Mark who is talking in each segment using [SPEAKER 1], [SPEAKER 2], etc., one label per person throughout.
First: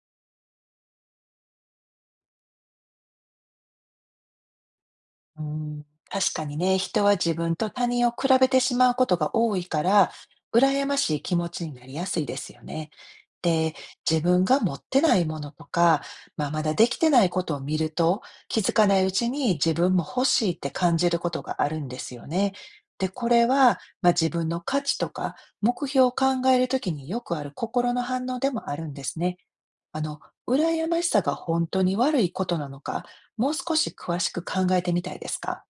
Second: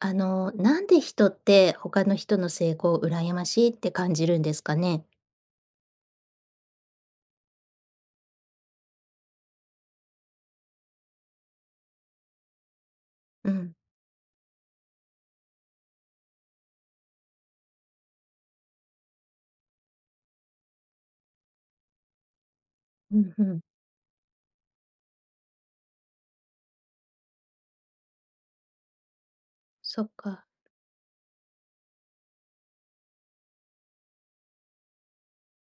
[SPEAKER 1] なんで人って他の人の成功を羨ましいって感じるんですかね？
[SPEAKER 2] うん、確かにね、人は自分と他人を比べてしまうことが多いから、羨ましい気持ちになりやすいですよね。
[SPEAKER 1] う
[SPEAKER 2] で、
[SPEAKER 1] ん。
[SPEAKER 2] 自分が持ってないものとか、まあ、まだできてないことを見ると、気づかないうちに自分も欲しいって感じることがあるんですよね。で、
[SPEAKER 1] う
[SPEAKER 2] こ
[SPEAKER 1] んう
[SPEAKER 2] れ
[SPEAKER 1] ん。
[SPEAKER 2] は、まあ、自分の価値とか目標を考えるときによくある心の反応でもあるんですね。あ
[SPEAKER 1] そっ
[SPEAKER 2] の、
[SPEAKER 1] か。
[SPEAKER 2] 羨ましさが本当に悪いことなのか、もう少し詳しく考えてみたいですか？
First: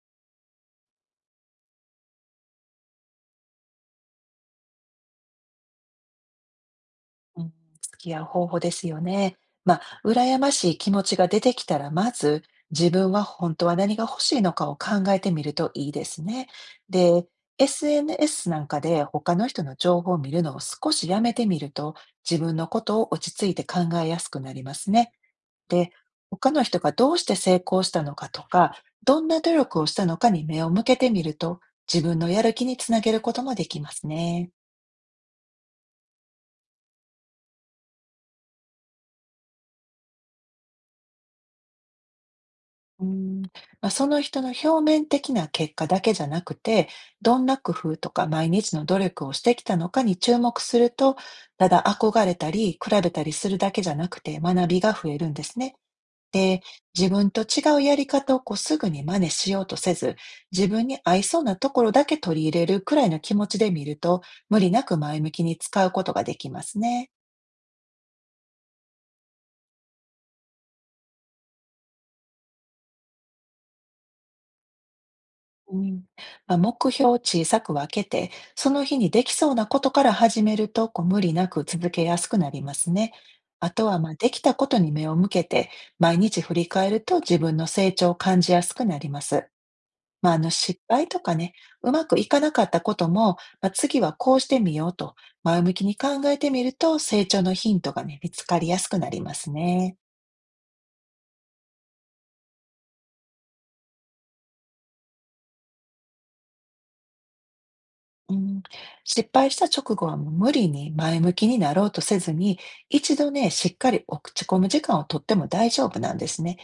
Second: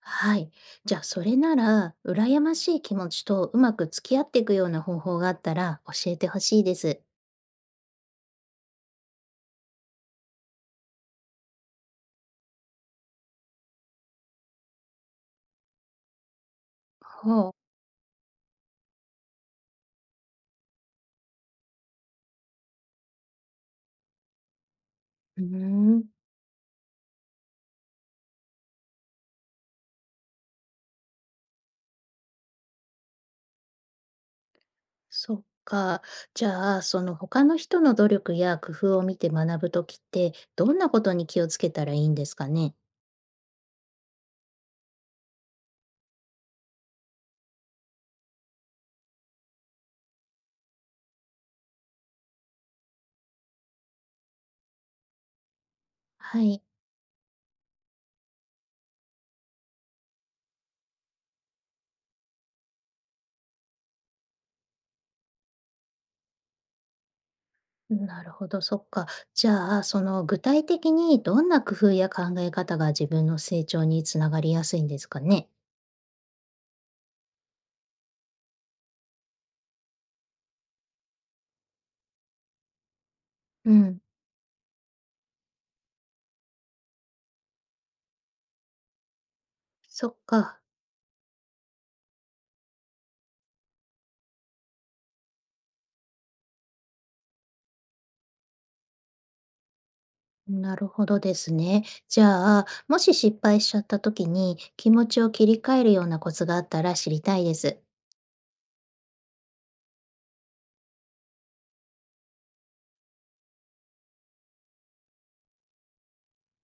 [SPEAKER 1] はい。じゃあ、それなら、羨ましい気持ちとうまく付き合っていくような方法があったら教えてほしいです。
[SPEAKER 2] うん、付き合う方法ですよね。まあ、羨ましい気持ちが出てきたら、まず自分は本当は何が欲しいのかを考えてみるといいですね。で、
[SPEAKER 1] ほう。
[SPEAKER 2] SNS なんかで他の人の情報を見るのを少しやめてみると、自分のことを落ち着いて考えやすくなりますね。
[SPEAKER 1] うー
[SPEAKER 2] で、
[SPEAKER 1] ん。
[SPEAKER 2] 他の人がどうして成功したのかとか、どんな努力をしたのかに目を向けてみると、自分のやる気につなげることもできますね。
[SPEAKER 1] そっか。じゃあ、その他の人の努力や工夫を見て学ぶときって、どんなことに気をつけたらいいんですかね？
[SPEAKER 2] うーん、まあ、その人の表面的な結果だけじゃなくて、どんな工夫とか毎日の努力をしてきたのかに注目すると、ただ憧れたり比べたりするだけじゃなくて学びが増えるんですね。
[SPEAKER 1] は
[SPEAKER 2] で、
[SPEAKER 1] い。
[SPEAKER 2] 自分と違うやり方をこうすぐに真似しようとせず、自分に合いそうなところだけ取り入れるくらいの気持ちで見ると、無理なく前向きに使うことができますね。
[SPEAKER 1] なるほど、そっか。じゃあ、その具体的にどんな工夫や考え方が自分の成長につながりやすいんですかね。
[SPEAKER 2] うん、まあ、目標を小さく分けて、その日にできそうなことから始めると、こう無理なく続けやすくなりますね。あ
[SPEAKER 1] う
[SPEAKER 2] とは、
[SPEAKER 1] ん、
[SPEAKER 2] まあ、できたことに目を向けて、毎日振り返ると自分の成長を感じやすくなります。
[SPEAKER 1] そっ
[SPEAKER 2] まあ、あの
[SPEAKER 1] か。
[SPEAKER 2] 失敗とかね、うまくいかなかったことも、まあ、次はこうしてみようと、前向きに考えてみると、成長のヒントがね、見つかりやすくなりますね。
[SPEAKER 1] なるほどですね。じゃあ、もし失敗しちゃった時に気持ちを切り替えるようなコツがあったら知りたいです。
[SPEAKER 2] うん、失敗した直後はもう無理に前向きになろうとせずに、一度ね、しっかり落ち込む時間をとっても大丈夫なんですね。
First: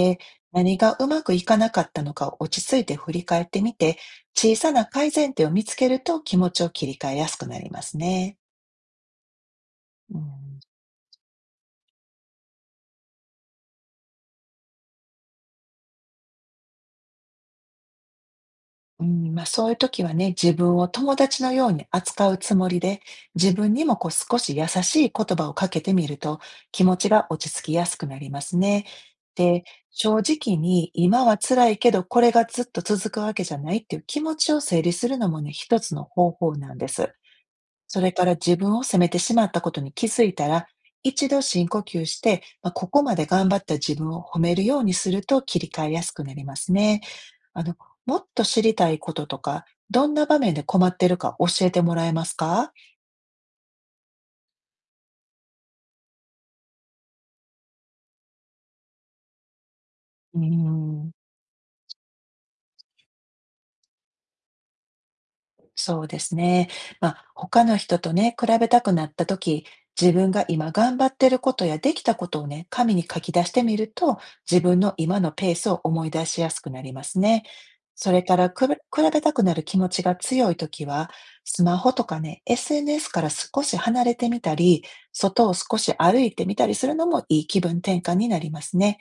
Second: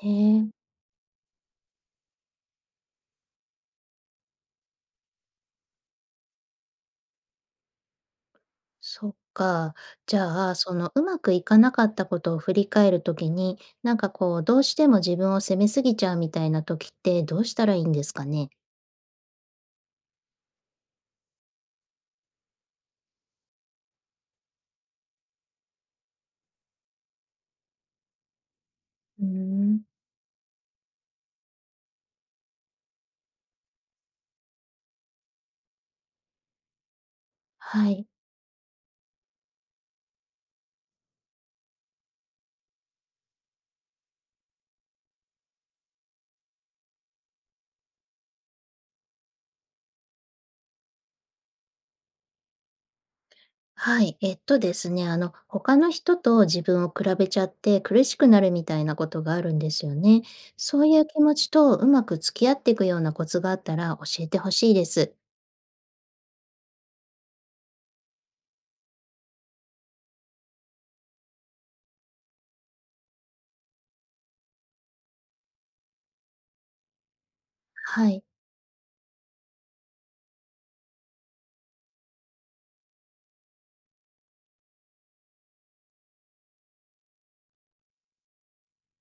[SPEAKER 1] へえ、
[SPEAKER 2] 何がうまくいかなかったのかを落ち着いて振り返ってみて、小さな改善点を見つけると気持ちを切り替えやすくなりますね。
[SPEAKER 1] そっか。じ
[SPEAKER 2] う
[SPEAKER 1] ゃあ、
[SPEAKER 2] ん
[SPEAKER 1] そのうまくいかなかったことを振り返る時に、なんかこう、どうしても自分を責めすぎちゃうみたいな時ってどうしたらいいんですかね。
[SPEAKER 2] うん、まあ、そういう時はね、自分を友達のように扱うつもりで、自分にもこう少し優しい言葉をかけてみると、気持ちが落ち着きやすくなりますね。
[SPEAKER 1] うー
[SPEAKER 2] で、
[SPEAKER 1] ん、
[SPEAKER 2] 正直に今は辛いけど、これがずっと続くわけじゃないっていう気持ちを整理するのもね、一つの方法なんです。
[SPEAKER 1] は
[SPEAKER 2] そ
[SPEAKER 1] い。
[SPEAKER 2] れから自分を責めてしまったことに気づいたら、一度深呼吸して、まあ、ここまで頑張った自分を褒めるようにすると切り替えやすくなりますね。あの、もっと知りたいこととか、どんな場面で困ってるか教えてもらえますか？
[SPEAKER 1] はい、えっとですね、あの、他の人と自分を比べちゃって苦しくなるみたいなことがあるんですよね。
[SPEAKER 2] うー
[SPEAKER 1] そういう
[SPEAKER 2] ん、
[SPEAKER 1] 気持ちとうまく付き合っていくようなコツがあったら教えてほしいです。
[SPEAKER 2] そうですね。まあ、他の人とね、比べたくなったとき、自分が今頑張ってることやできたことをね、紙に書き出してみると、自分の今のペースを思い出しやすくなりますね。
[SPEAKER 1] は
[SPEAKER 2] それ
[SPEAKER 1] い。
[SPEAKER 2] から比べたくなる気持ちが強いときは、スマホとかね、SNS から少し離れてみたり、外を少し歩いてみたりするのもいい気分転換になりますね。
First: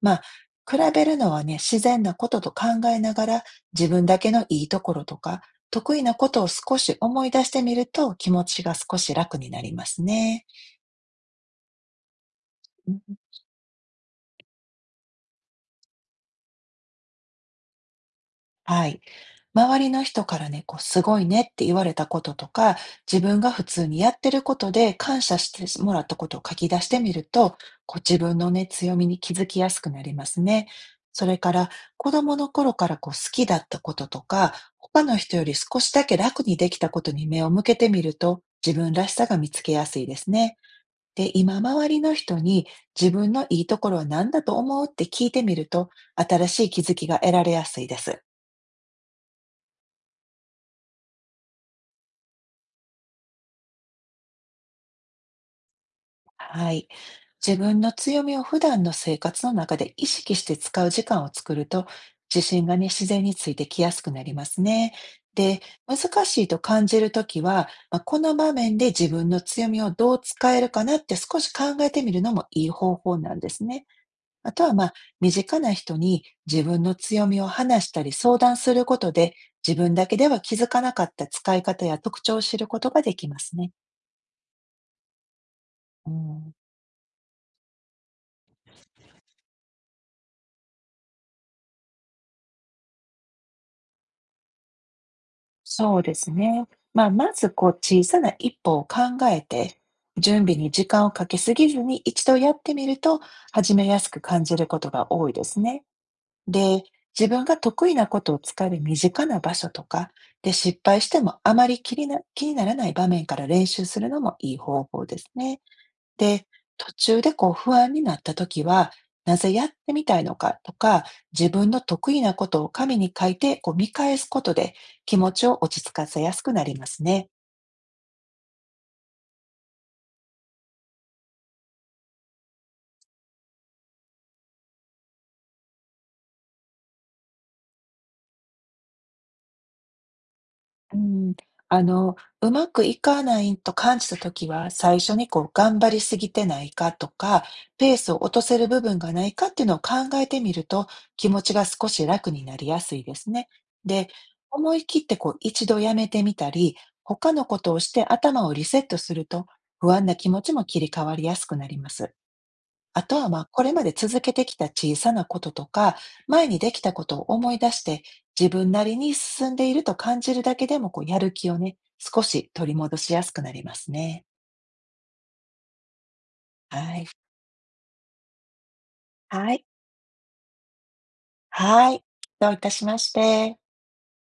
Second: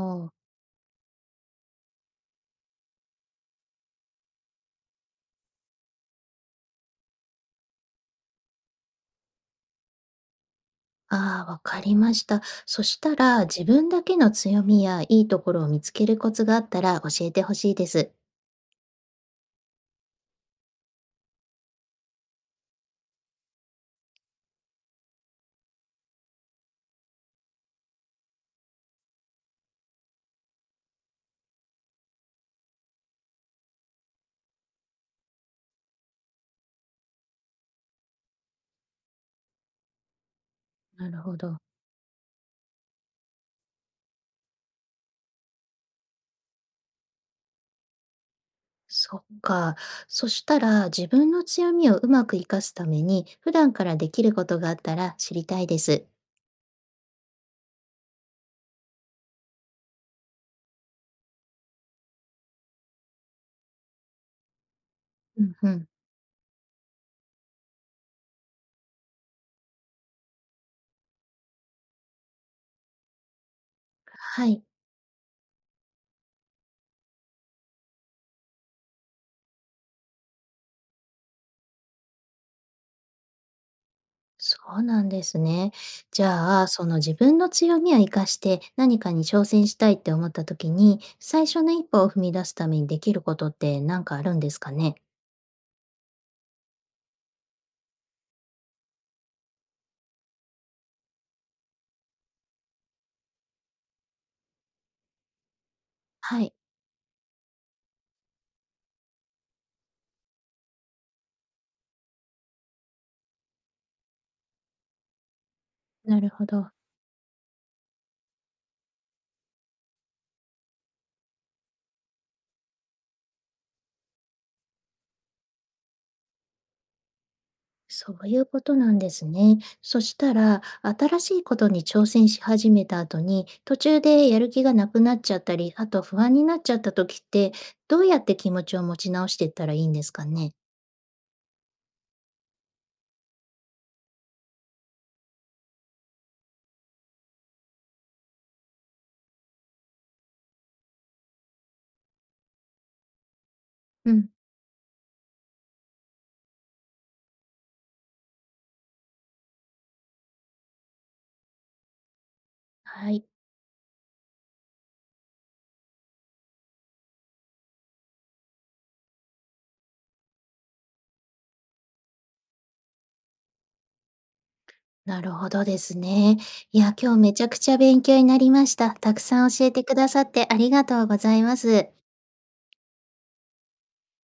[SPEAKER 2] まあ、
[SPEAKER 1] う、
[SPEAKER 2] 比べるのはね、自然なことと考えながら、自分だけのいいところとか、得意なことを少し思い出してみると、気持ちが少し楽になりますね。
[SPEAKER 1] ああ、わかりました。そ
[SPEAKER 2] う
[SPEAKER 1] し
[SPEAKER 2] ん。
[SPEAKER 1] たら、自分だけの強みやいいところを見つけるコツがあったら教えてほしいです。
[SPEAKER 2] はい。周りの人からね、こう、すごいねって言われたこととか、自分が普通にやってることで感謝してもらったことを書き出してみると、こう、自分のね、強みに気づきやすくなりますね。それから、子供の頃からこう、好きだったこととか、他の人より少しだけ楽にできたことに目を向けてみると、自分らしさが見つけやすいですね。
[SPEAKER 1] なる
[SPEAKER 2] で、
[SPEAKER 1] ほど。
[SPEAKER 2] 今、周りの人に自分のいいところは何だと思うって聞いてみると、新しい気づきが得られやすいです。
[SPEAKER 1] そっか。そしたら、自分の強みをうまく活かすために、普段からできることがあったら知りたいです。
[SPEAKER 2] はい。自分の強みを普段の生活の中で意識して使う時間を作ると、自信がね、自然についてきやすくなりますね。
[SPEAKER 1] うん
[SPEAKER 2] で、
[SPEAKER 1] うん。
[SPEAKER 2] 難しいと感じるときは、まあ、この場面で自分の強みをどう使えるかなって少し考えてみるのもいい方法なんですね。
[SPEAKER 1] は
[SPEAKER 2] あと
[SPEAKER 1] い。
[SPEAKER 2] は、まあ、身近な人に自分の強みを話したり相談することで、自分だけでは気づかなかった使い方や特徴を知ることができますね。
[SPEAKER 1] そうなんですね。
[SPEAKER 2] う
[SPEAKER 1] じ
[SPEAKER 2] ん。
[SPEAKER 1] ゃあ、その自分の強みを生かして何かに挑戦したいって思った時に、最初の一歩を踏み出すためにできることって何かあるんですかね？
[SPEAKER 2] そうですね。まあ、まずこう小さな一歩を考えて、準備に時間をかけすぎずに一度やってみると始めやすく感じることが多いですね。
[SPEAKER 1] はい、
[SPEAKER 2] で、自分が得意なことを使える身近な場所とか、で、失敗してもあまり気にならない場面から練習するのもいい方法ですね。
[SPEAKER 1] なるほ
[SPEAKER 2] で、
[SPEAKER 1] ど。
[SPEAKER 2] 途中でこう不安になった時は、なぜやってみたいのかとか、自分の得意なことを紙に書いてこう見返すことで気持ちを落ち着かせやすくなりますね。
[SPEAKER 1] そういうことなんですね。そしたら、新しいことに挑戦し始めた後に、途中でやる気がなくなっちゃったり、あと不安になっちゃった時って、どうやって気持ちを持ち直していったらいいんですかね？
[SPEAKER 2] うん、あの、うまくいかないと感じたときは、最初にこう頑張りすぎてないかとか、ペースを落とせる部分がないかっていうのを考えてみると、気持ちが少し楽になりやすいですね。で、
[SPEAKER 1] うん、
[SPEAKER 2] 思い切ってこう一度やめてみたり、他のことをして頭をリセットすると、不安な気持ちも切り替わりやすくなります。あ
[SPEAKER 1] は
[SPEAKER 2] と
[SPEAKER 1] い。
[SPEAKER 2] は、ま、これまで続けてきた小さなこととか、前にできたことを思い出して、自分なりに進んでいると感じるだけでも、こう、やる気をね、少し取り戻しやすくなりますね。
[SPEAKER 1] なるほどですね。いや、
[SPEAKER 2] はい。
[SPEAKER 1] 今日めちゃくちゃ勉強になりました。たくさん
[SPEAKER 2] はい。
[SPEAKER 1] 教えてくださってありがとうございます。
[SPEAKER 2] はい。どういたしまして。